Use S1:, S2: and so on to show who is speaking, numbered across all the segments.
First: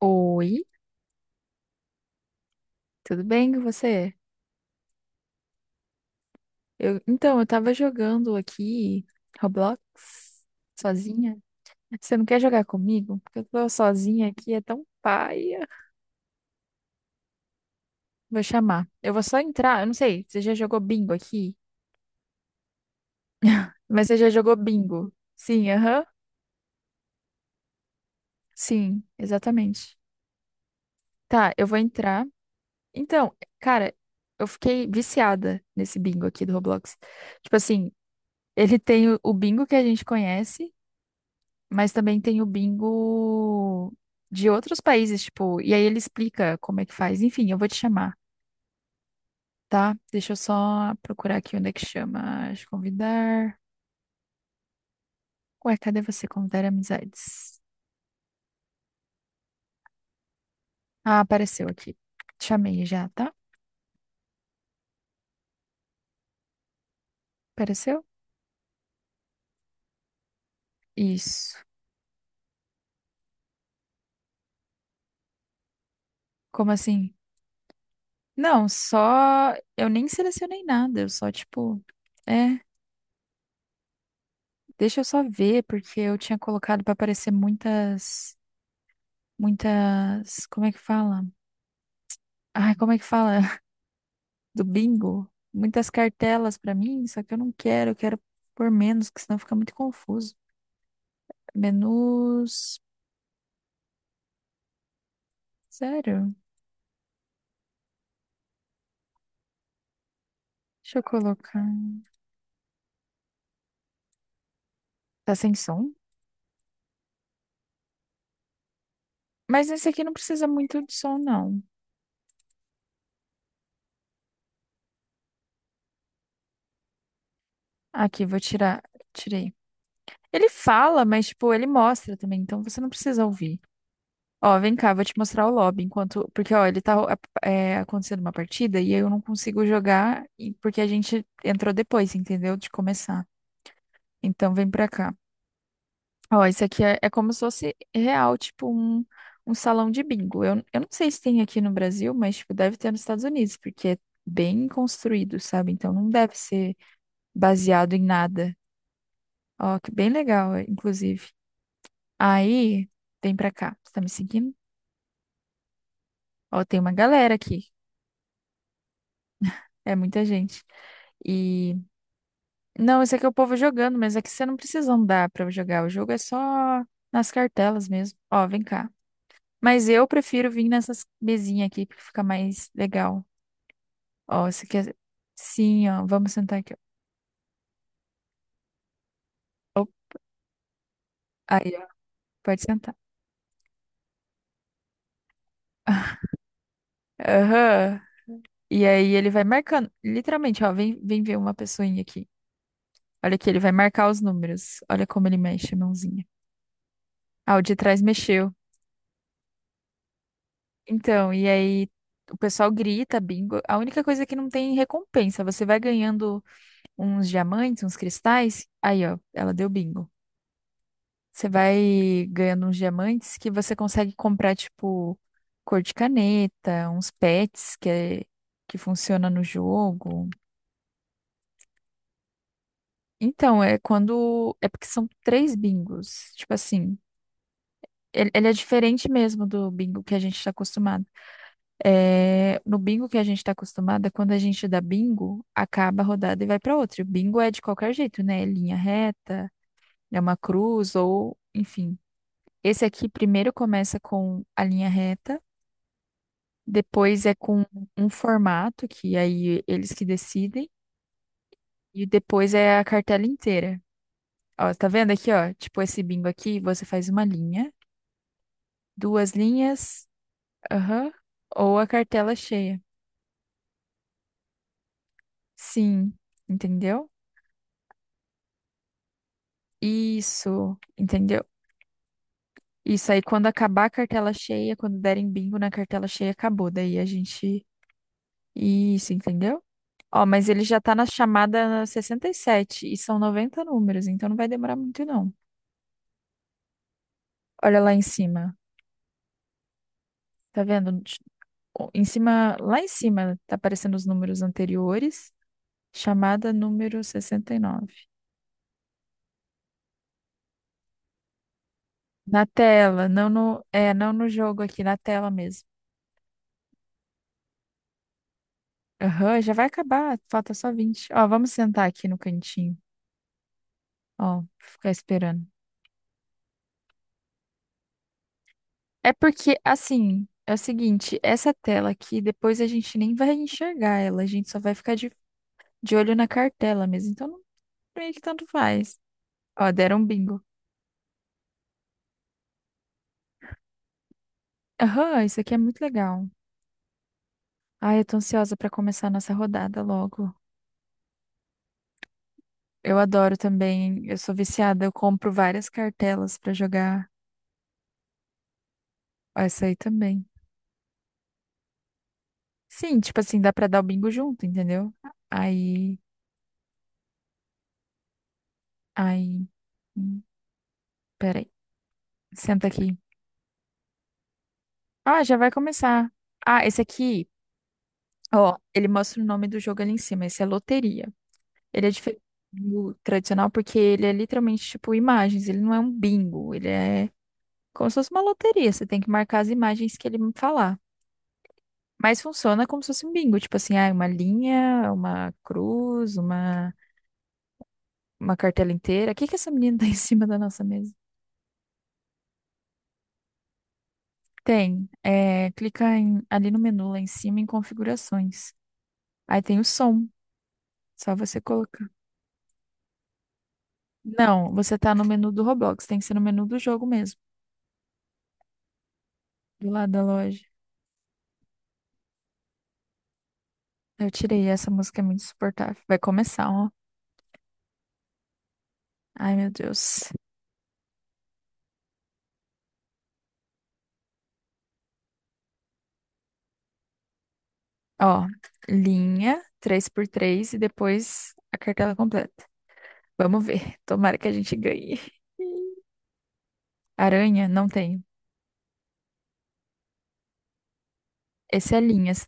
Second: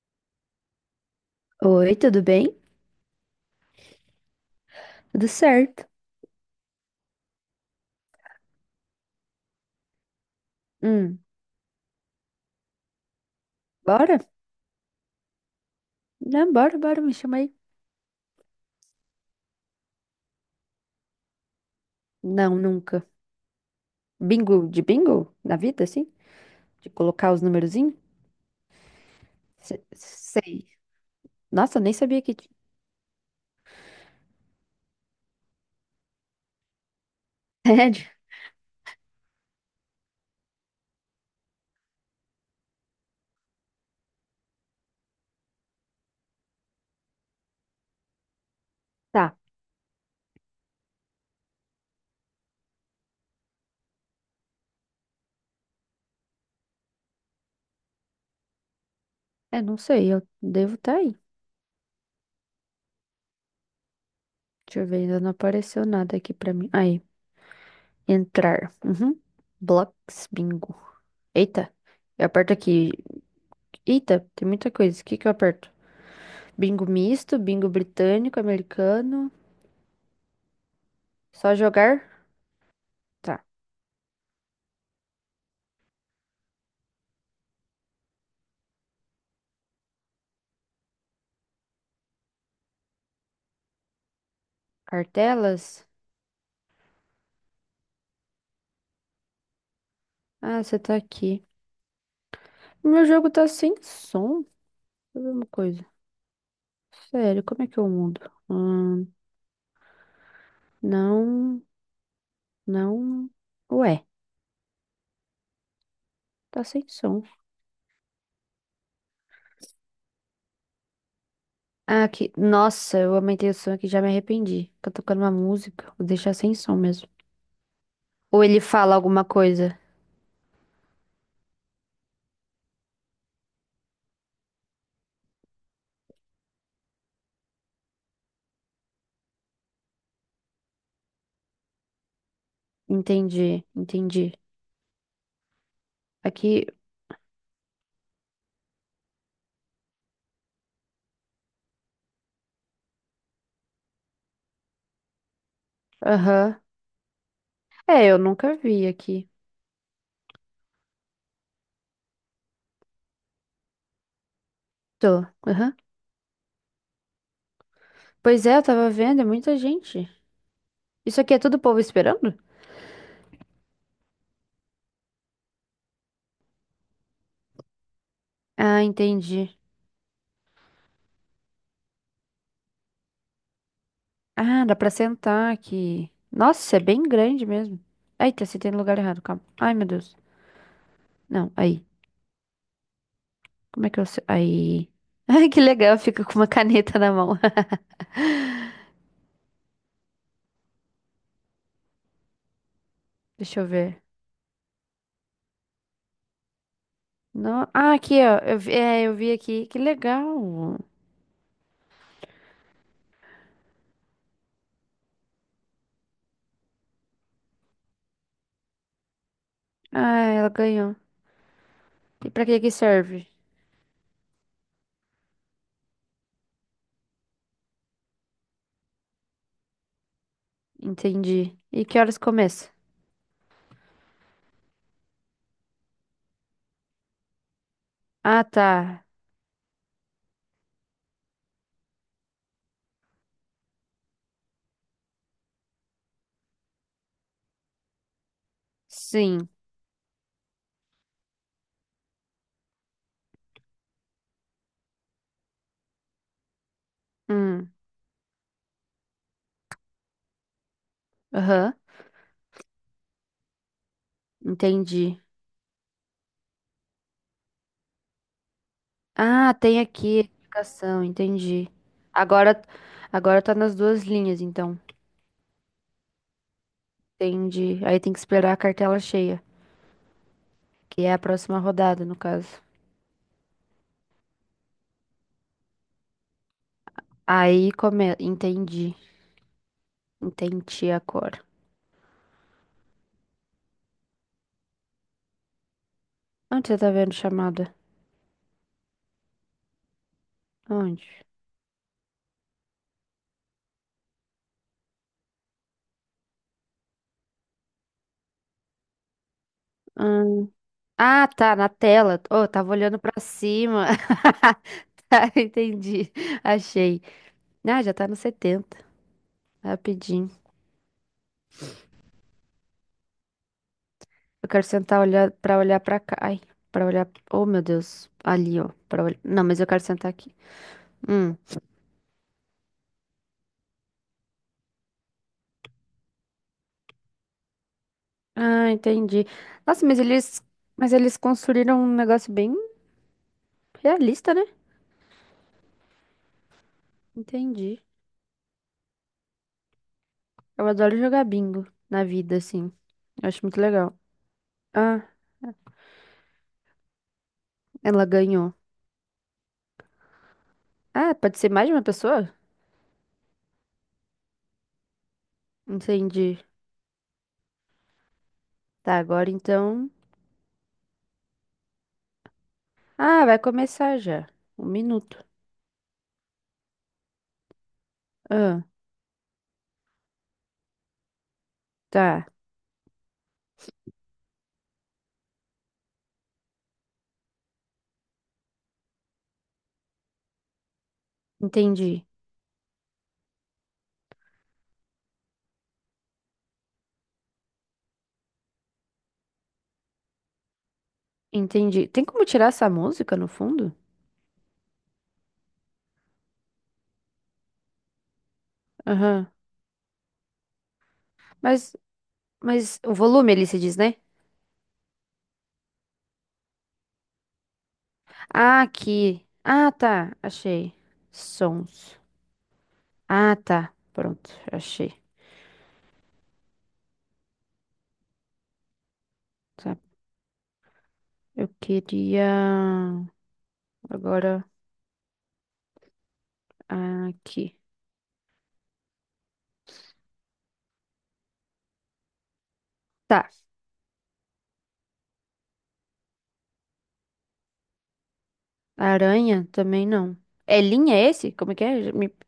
S1: Oi,
S2: Oi, tudo bem?
S1: tudo bem com você?
S2: Tudo certo.
S1: Então, eu tava jogando aqui Roblox
S2: Hum,
S1: sozinha. Você não quer jogar comigo? Porque eu tô
S2: bora?
S1: sozinha aqui, é tão paia.
S2: Não, bora, bora, me chama aí.
S1: Vou chamar. Eu vou só entrar, eu não sei, você já jogou bingo aqui?
S2: Não, nunca.
S1: Mas você já jogou
S2: Bingo, de
S1: bingo?
S2: bingo? Na
S1: Sim,
S2: vida,
S1: aham.
S2: assim? De colocar os numerozinhos?
S1: Sim, exatamente.
S2: Sei.
S1: Tá, eu vou
S2: Nossa, nem sabia
S1: entrar.
S2: que tinha.
S1: Então, cara, eu fiquei viciada nesse bingo aqui do Roblox. Tipo assim,
S2: Sério?
S1: ele tem o bingo que a gente conhece. Mas também tem o bingo de outros países, tipo, e aí ele explica como é que faz. Enfim, eu vou te chamar,
S2: Tá.
S1: tá? Deixa eu só procurar aqui onde é que chama. Deixa eu convidar. Ué, cadê você? Convidar amizades.
S2: É, não sei, eu devo estar aí.
S1: Ah, apareceu aqui. Te chamei já, tá?
S2: Deixa eu ver, ainda não apareceu nada aqui pra mim. Aí,
S1: Apareceu?
S2: entrar. Uhum. Blocks, bingo.
S1: Isso.
S2: Eita, eu aperto aqui. Eita, tem muita coisa. O que que eu aperto?
S1: Como
S2: Bingo
S1: assim?
S2: misto, bingo britânico,
S1: Não,
S2: americano.
S1: só. Eu nem selecionei nada, eu só,
S2: Só
S1: tipo.
S2: jogar?
S1: É,
S2: Tá.
S1: deixa eu só ver, porque eu tinha colocado pra aparecer muitas. Muitas. Como é que fala? Ai, como é que fala? Do bingo,
S2: Cartelas?
S1: muitas cartelas pra mim, só que eu não quero, eu quero por menos, que senão fica muito confuso.
S2: Ah, você tá aqui.
S1: Menus.
S2: Meu jogo tá sem som. Deixa eu ver uma coisa.
S1: Sério?
S2: Sério, como é que eu mudo? Hum,
S1: Deixa eu
S2: não,
S1: colocar.
S2: não. Ué,
S1: Tá sem som?
S2: tá sem som.
S1: Mas esse aqui não precisa muito de som, não.
S2: Ah, aqui. Nossa, eu aumentei o som aqui, já me arrependi. Tá tocando uma música, vou deixar sem som mesmo.
S1: Aqui, vou
S2: Ou ele
S1: tirar.
S2: fala alguma
S1: Tirei.
S2: coisa.
S1: Ele fala, mas, tipo, ele mostra também, então você não precisa ouvir. Ó, vem cá, vou te mostrar o lobby, enquanto... Porque, ó, ele tá acontecendo uma partida e eu não consigo jogar porque a gente entrou depois, entendeu? De começar.
S2: Entendi, entendi.
S1: Então, vem pra cá. Ó, isso
S2: Aqui,
S1: aqui é como se fosse real, tipo um salão de bingo. Eu não sei se tem aqui no Brasil, mas tipo, deve ter nos Estados Unidos, porque é bem construído, sabe? Então não deve
S2: aham.
S1: ser baseado em
S2: É, eu
S1: nada.
S2: nunca vi aqui.
S1: Ó, que bem legal, é, inclusive. Aí, vem pra cá. Você tá me seguindo?
S2: Tô, aham.
S1: Ó, tem uma galera aqui.
S2: Pois é, eu tava vendo, é muita
S1: É
S2: gente.
S1: muita gente.
S2: Isso aqui é tudo
S1: E.
S2: povo esperando?
S1: Não, esse aqui é o povo jogando, mas aqui você não precisa andar pra jogar. O jogo é só nas cartelas mesmo. Ó, vem
S2: Ah,
S1: cá.
S2: entendi.
S1: Mas eu prefiro vir nessas mesinhas aqui, porque fica mais legal. Ó,
S2: Ah,
S1: você
S2: dá pra
S1: quer.
S2: sentar
S1: Sim, ó,
S2: aqui.
S1: vamos sentar aqui.
S2: Nossa, é bem grande mesmo. Eita, sentei no lugar errado, calma. Ai,
S1: Ó.
S2: meu Deus. Não,
S1: Aí, ó,
S2: aí.
S1: pode sentar.
S2: Como é que eu. Aí. Ai, que legal, fica com uma caneta na mão.
S1: Aham. E aí ele vai marcando. Literalmente, ó, vem, vem ver uma pessoinha aqui. Olha aqui, ele
S2: Deixa eu
S1: vai
S2: ver.
S1: marcar os números. Olha como ele mexe a mãozinha. Ah, o
S2: No...
S1: de
S2: Ah,
S1: trás
S2: aqui, ó.
S1: mexeu.
S2: Eu vi... É, eu vi aqui. Que legal.
S1: Então, e aí o pessoal grita, bingo. A única coisa é que não tem recompensa. Você vai ganhando uns diamantes, uns cristais. Aí, ó, ela deu bingo.
S2: Ah, ela ganhou.
S1: Você vai
S2: E pra que
S1: ganhando
S2: que
S1: uns
S2: serve?
S1: diamantes que você consegue comprar, tipo, cor de caneta, uns pets que, é, que funciona no jogo.
S2: Entendi. E que horas começa?
S1: Então, é quando. É porque são três bingos. Tipo assim, ele,
S2: Ah,
S1: ele é
S2: tá.
S1: diferente mesmo do bingo que a gente está acostumado. É, no bingo que a gente está acostumado, é quando a gente dá bingo, acaba a rodada e vai para outra. E o bingo é de qualquer jeito, né? É linha
S2: Sim.
S1: reta, é uma cruz, ou, enfim. Esse aqui primeiro começa com a linha reta. Depois é com
S2: Hum.
S1: um formato, que aí eles que decidem.
S2: Aham.
S1: E depois é a cartela inteira. Ó, tá vendo
S2: Entendi.
S1: aqui, ó? Tipo esse bingo aqui, você faz uma linha, duas
S2: Ah, tem
S1: linhas,
S2: aqui a explicação,
S1: aham,
S2: entendi.
S1: ou a cartela
S2: Agora,
S1: cheia.
S2: agora tá nas duas linhas, então.
S1: Sim, entendeu?
S2: Entendi. Aí tem que esperar a cartela cheia,
S1: Isso,
S2: que é a
S1: entendeu?
S2: próxima rodada, no caso.
S1: Isso aí, quando acabar a cartela cheia, quando derem bingo na cartela cheia, acabou. Daí a gente.
S2: Aí come... Entendi.
S1: Isso, entendeu? Ó, mas ele já
S2: Entendi
S1: tá na
S2: agora.
S1: chamada 67 e são 90 números, então não vai demorar muito, não.
S2: Onde você tá vendo chamada?
S1: Olha lá em cima. Tá vendo?
S2: Onde?
S1: Em cima, lá em cima, tá aparecendo os números anteriores. Chamada número 69.
S2: Hum, Ah, tá, na tela.
S1: Na
S2: Oh, tava olhando
S1: tela,
S2: pra
S1: não no,
S2: cima.
S1: não no jogo aqui, na tela
S2: Tá,
S1: mesmo.
S2: entendi. Achei. Ah, já tá no 70.
S1: Aham, já vai acabar,
S2: Rapidinho.
S1: falta só 20. Ó, vamos sentar aqui no cantinho. Ó,
S2: Eu quero
S1: ficar
S2: sentar olhar
S1: esperando.
S2: para olhar para cá. Ai, para olhar. Oh, meu Deus. Ali, ó, para
S1: É
S2: olhar. Não,
S1: porque,
S2: mas eu quero sentar
S1: assim,
S2: aqui.
S1: é o seguinte,
S2: Hum.
S1: essa tela aqui, depois a gente nem vai enxergar ela, a gente só vai ficar de olho na cartela mesmo. Então, não, meio que tanto
S2: Ah,
S1: faz.
S2: entendi.
S1: Ó,
S2: Nossa,
S1: deram
S2: mas
S1: um
S2: eles
S1: bingo.
S2: mas eles construíram um negócio bem realista, né?
S1: Aham, isso aqui é muito legal.
S2: Entendi.
S1: Ai, eu tô ansiosa pra começar a nossa rodada logo.
S2: Eu adoro jogar bingo na vida assim.
S1: Eu
S2: Eu
S1: adoro
S2: acho muito legal.
S1: também, eu sou viciada, eu
S2: Ah,
S1: compro várias cartelas pra jogar
S2: ela ganhou.
S1: essa aí também.
S2: Ah, pode ser mais de uma pessoa?
S1: Sim, tipo assim, dá pra dar o bingo junto, entendeu? Aí,
S2: Entendi. Tá, agora
S1: aí,
S2: então.
S1: hum, peraí, senta aqui.
S2: Ah, vai começar já. Um
S1: Ah,
S2: minuto.
S1: já vai começar. Ah, esse aqui, ó,
S2: Ah,
S1: ele mostra o nome do jogo ali em cima, esse é loteria. Ele é diferente
S2: tá.
S1: do tradicional porque ele é literalmente tipo imagens, ele não é um bingo, ele é como se fosse uma loteria, você tem que marcar as imagens que ele falar.
S2: Entendi.
S1: Mas funciona como se fosse um bingo, tipo assim, ah, uma linha, uma cruz, uma cartela inteira. O que que essa menina tá em cima da nossa mesa?
S2: Entendi. Tem como tirar essa música no fundo?
S1: Tem, é, clica ali no menu lá em cima em configurações.
S2: Aham.
S1: Aí tem o som, só você
S2: Mas,
S1: colocar.
S2: mas o volume ali se diz, né?
S1: Não, você tá no menu do Roblox, tem que ser no menu do jogo mesmo,
S2: Ah, aqui.
S1: do
S2: Ah,
S1: lado da
S2: tá.
S1: loja.
S2: Achei. Sons. Ah, tá.
S1: Eu
S2: Pronto.
S1: tirei, essa música
S2: Achei.
S1: é muito insuportável. Vai começar, ó. Ai, meu
S2: Tá.
S1: Deus.
S2: Eu queria. Agora. Aqui.
S1: Ó, linha, três por três e depois a cartela completa.
S2: Tá.
S1: Vamos ver. Tomara que a gente ganhe. Aranha, não tenho.
S2: Aranha também não. É linha esse? Como é que
S1: Esse é
S2: é?
S1: linhas.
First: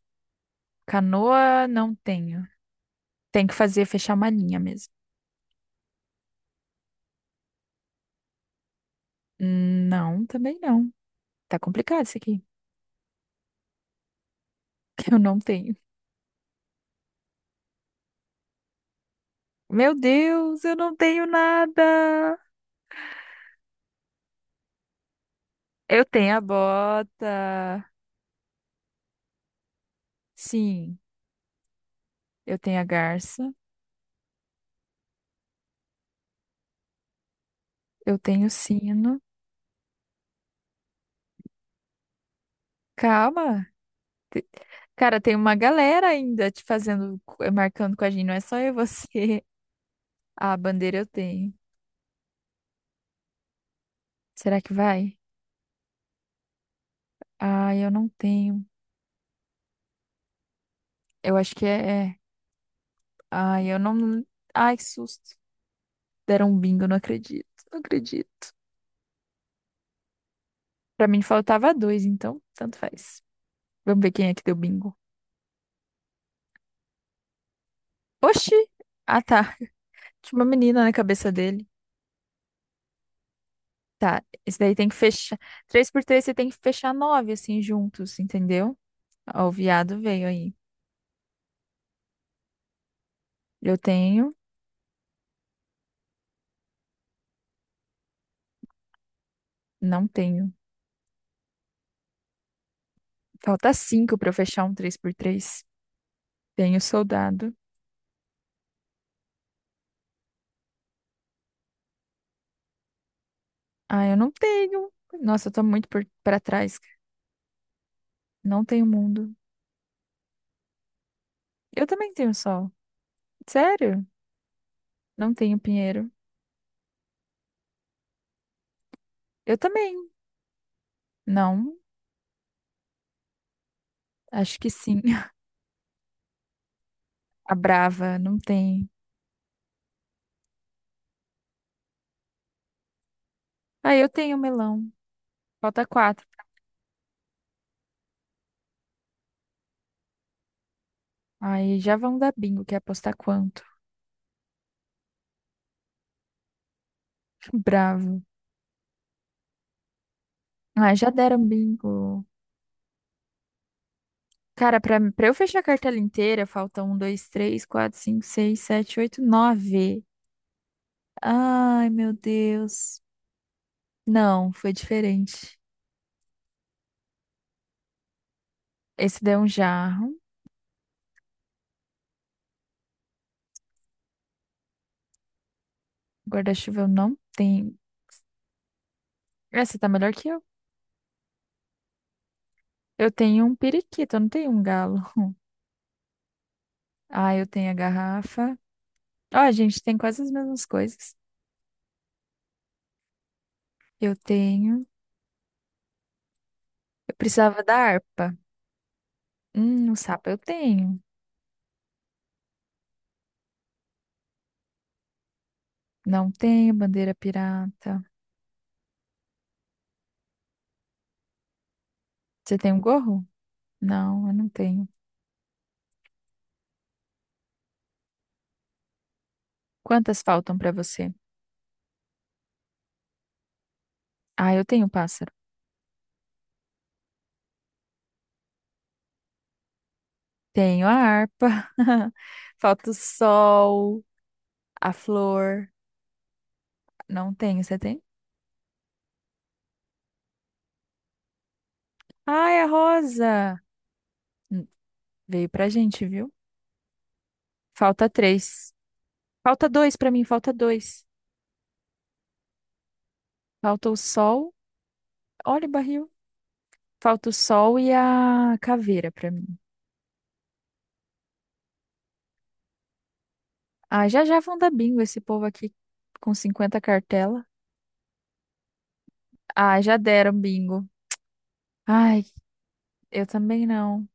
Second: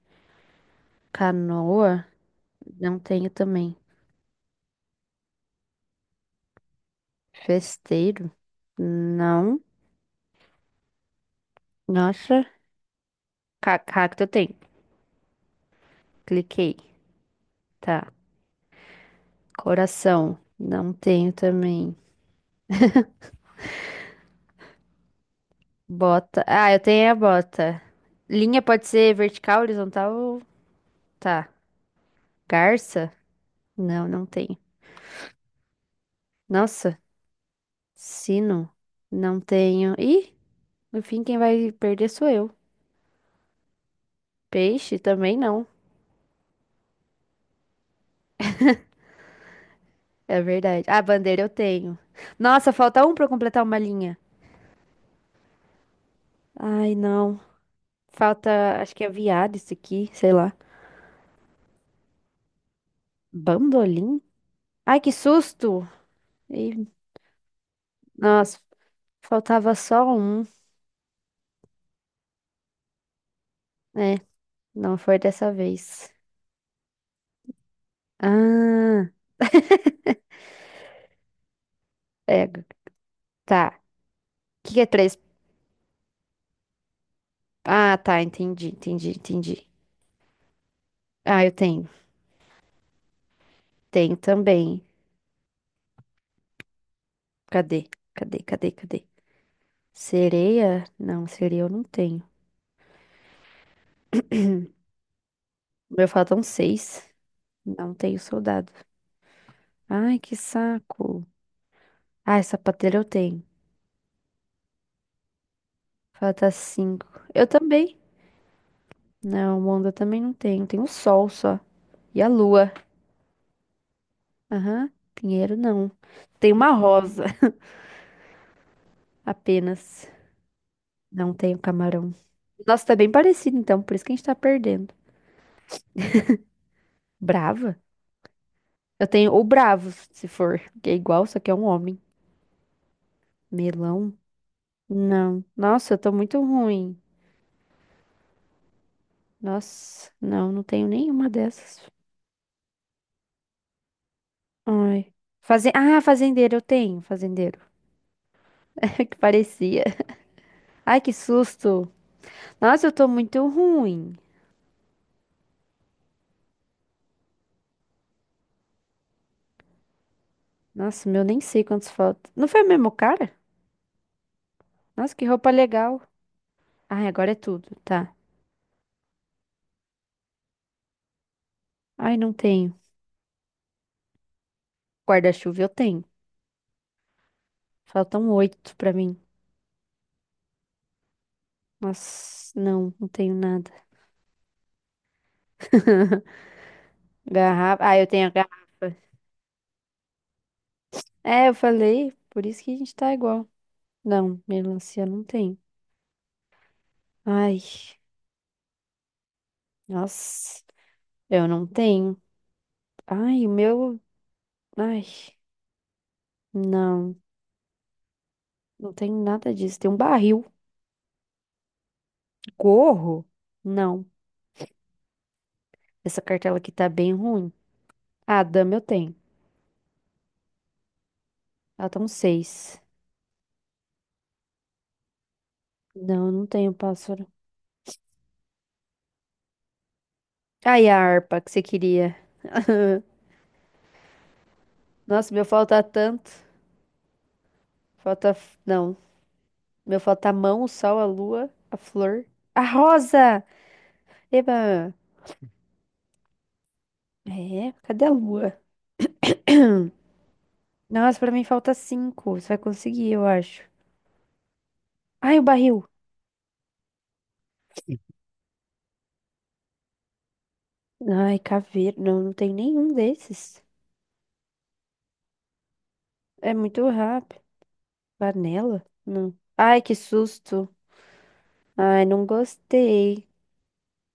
S1: Canoa, não
S2: Canoa?
S1: tenho.
S2: Não tenho
S1: Tem que
S2: também.
S1: fazer, fechar uma linha mesmo.
S2: Festeiro? Não.
S1: Não, também não. Tá complicado isso aqui.
S2: Nossa. Cacto eu tenho.
S1: Eu não tenho.
S2: Cliquei. Tá.
S1: Meu
S2: Coração?
S1: Deus, eu
S2: Não
S1: não tenho
S2: tenho também.
S1: nada. Eu tenho a
S2: Bota. Ah, eu tenho a bota.
S1: bota.
S2: Linha pode ser vertical, horizontal. Ou-
S1: Sim,
S2: Tá.
S1: eu tenho a
S2: Garça?
S1: garça.
S2: Não, não tenho. Nossa,
S1: Eu tenho o
S2: sino?
S1: sino.
S2: Não tenho. Ih, no fim quem vai perder sou eu.
S1: Calma. Te-
S2: Peixe
S1: Cara, tem
S2: também
S1: uma
S2: não.
S1: galera ainda te fazendo, marcando com a gente. Não é só eu e você.
S2: É
S1: A
S2: verdade.
S1: bandeira
S2: Ah,
S1: eu
S2: bandeira eu
S1: tenho.
S2: tenho. Nossa, falta um pra eu completar uma linha.
S1: Será que vai?
S2: Ai, não.
S1: Ai, eu não
S2: Falta,
S1: tenho.
S2: acho que é viado isso aqui, sei lá.
S1: Eu acho que é. Ai, eu
S2: Bandolim?
S1: não. Ai, que
S2: Ai, que
S1: susto.
S2: susto!
S1: Deram um
S2: Ih,
S1: bingo, não acredito. Não acredito.
S2: nossa, faltava só um.
S1: Pra mim faltava dois, então tanto faz. Vamos ver
S2: É,
S1: quem é que deu bingo.
S2: não foi dessa vez.
S1: Oxi!
S2: Ah.
S1: Ah, tá. Tinha uma menina na cabeça dele.
S2: É, tá.
S1: Tá, esse
S2: O que
S1: daí
S2: que é
S1: tem que
S2: três?
S1: fechar. Três por três, você tem que fechar nove, assim,
S2: Ah,
S1: juntos,
S2: tá, entendi,
S1: entendeu?
S2: entendi,
S1: Ó, o
S2: entendi.
S1: viado veio aí.
S2: Ah, eu tenho.
S1: Eu
S2: Tenho
S1: tenho,
S2: também. Cadê? Cadê, cadê, cadê?
S1: não tenho.
S2: Sereia? Não, sereia eu não tenho.
S1: Falta cinco pra eu fechar um três por três.
S2: O meu faltam
S1: Tenho
S2: seis.
S1: soldado.
S2: Não tenho soldado. Ai, que saco. Ai, sapateiro eu tenho.
S1: Ah, eu não tenho. Nossa, eu tô muito pra
S2: Falta
S1: trás.
S2: cinco. Eu também.
S1: Não tenho mundo.
S2: Não, onda eu também não tenho. Tem o sol só.
S1: Eu também
S2: E a
S1: tenho sol.
S2: lua.
S1: Sério?
S2: Aham.
S1: Não
S2: Pinheiro
S1: tenho
S2: não.
S1: pinheiro.
S2: Tem uma rosa
S1: Eu também.
S2: apenas. Não tenho
S1: Não,
S2: camarão. Nossa, tá bem parecido então, por isso que a gente tá
S1: acho que
S2: perdendo.
S1: sim. A
S2: Brava?
S1: Brava, não tem.
S2: Eu tenho o bravo, se for, que é igual, só que é um homem.
S1: Ah, eu
S2: Melão?
S1: tenho melão.
S2: Não.
S1: Falta
S2: Nossa, eu tô
S1: quatro.
S2: muito ruim. Nossa, não, não tenho nenhuma
S1: Aí
S2: dessas.
S1: já vão dar bingo, quer apostar quanto?
S2: Ai. Ah, fazendeiro, eu tenho, fazendeiro.
S1: Bravo.
S2: Que parecia.
S1: Ah,
S2: Ai,
S1: já
S2: que
S1: deram
S2: susto.
S1: bingo.
S2: Nossa, eu tô muito ruim.
S1: Cara, pra eu fechar a cartela inteira, falta um, dois, três, quatro, cinco, seis, sete, oito, nove.
S2: Nossa, meu, nem sei quantos
S1: Ai, meu
S2: faltam. Não foi o mesmo
S1: Deus.
S2: cara?
S1: Não, foi
S2: Nossa, que roupa
S1: diferente.
S2: legal. Ai, agora é tudo, tá.
S1: Esse deu um jarro.
S2: Ai, não tenho. Guarda-chuva eu tenho.
S1: Guarda-chuva eu não tenho.
S2: Faltam oito pra mim.
S1: Essa tá melhor que eu.
S2: Nossa, não,
S1: Eu
S2: não tenho
S1: tenho um
S2: nada.
S1: periquito, eu não tenho um galo. Ah, eu tenho a
S2: Garrafa. Ah, eu tenho a
S1: garrafa.
S2: garrafa.
S1: Ó, a gente tem quase as mesmas coisas.
S2: É, eu falei, por isso que a gente tá igual.
S1: Eu
S2: Não,
S1: tenho.
S2: melancia não tem.
S1: Eu
S2: Ai,
S1: precisava da harpa. O sapo eu
S2: nossa,
S1: tenho.
S2: eu não tenho. Ai, o meu. Ai,
S1: Não tenho bandeira
S2: não,
S1: pirata.
S2: não tenho nada disso. Tem um barril. Um
S1: Você tem um gorro?
S2: gorro? Não,
S1: Não, eu não tenho.
S2: essa cartela aqui tá bem ruim. Ah, dama eu tenho.
S1: Quantas faltam pra você?
S2: Ela tá um seis.
S1: Ah, eu tenho um pássaro.
S2: Não, eu não tenho pássaro.
S1: Tenho
S2: Ai,
S1: a
S2: a harpa que você
S1: harpa.
S2: queria.
S1: Falta o sol, a
S2: Nossa, meu
S1: flor.
S2: falta tanto.
S1: Não tenho. Você tem?
S2: Falta. Não. Meu falta a mão, o sol, a lua, a flor.
S1: Ai,
S2: A
S1: a
S2: rosa!
S1: rosa. Hum,
S2: Eba!
S1: Veio pra gente, viu?
S2: É, cadê
S1: Falta
S2: a lua?
S1: três. Falta dois pra mim, falta dois.
S2: Nossa, pra mim falta cinco. Você vai conseguir, eu acho.
S1: Falta o sol.
S2: Ai, o
S1: Olha o
S2: barril.
S1: barril. Falta o sol e a caveira pra mim.
S2: Ai, caveira. Não, não tem nenhum desses.
S1: Ah, já já vão dar bingo esse povo aqui com
S2: É
S1: 50
S2: muito rápido.
S1: cartela.
S2: Panela? Não.
S1: Ah,
S2: Ai, que
S1: já deram
S2: susto.
S1: bingo.
S2: Ai,
S1: Ai,
S2: não gostei. O
S1: eu também não.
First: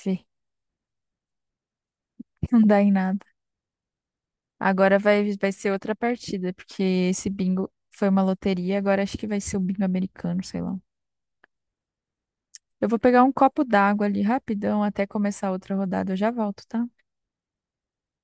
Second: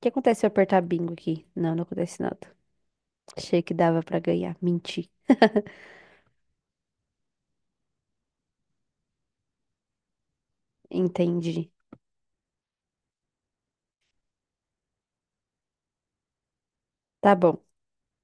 S2: que acontece se eu apertar bingo aqui? Não, não acontece nada.
S1: não dá em nada.
S2: Achei que dava pra ganhar.
S1: Agora
S2: Menti.
S1: vai, vai ser outra partida, porque esse bingo foi uma loteria, agora acho que vai ser o bingo americano, sei lá.
S2: Entendi.
S1: Eu vou pegar um copo d'água ali rapidão até começar outra rodada. Eu já volto, tá?
S2: Tá bom.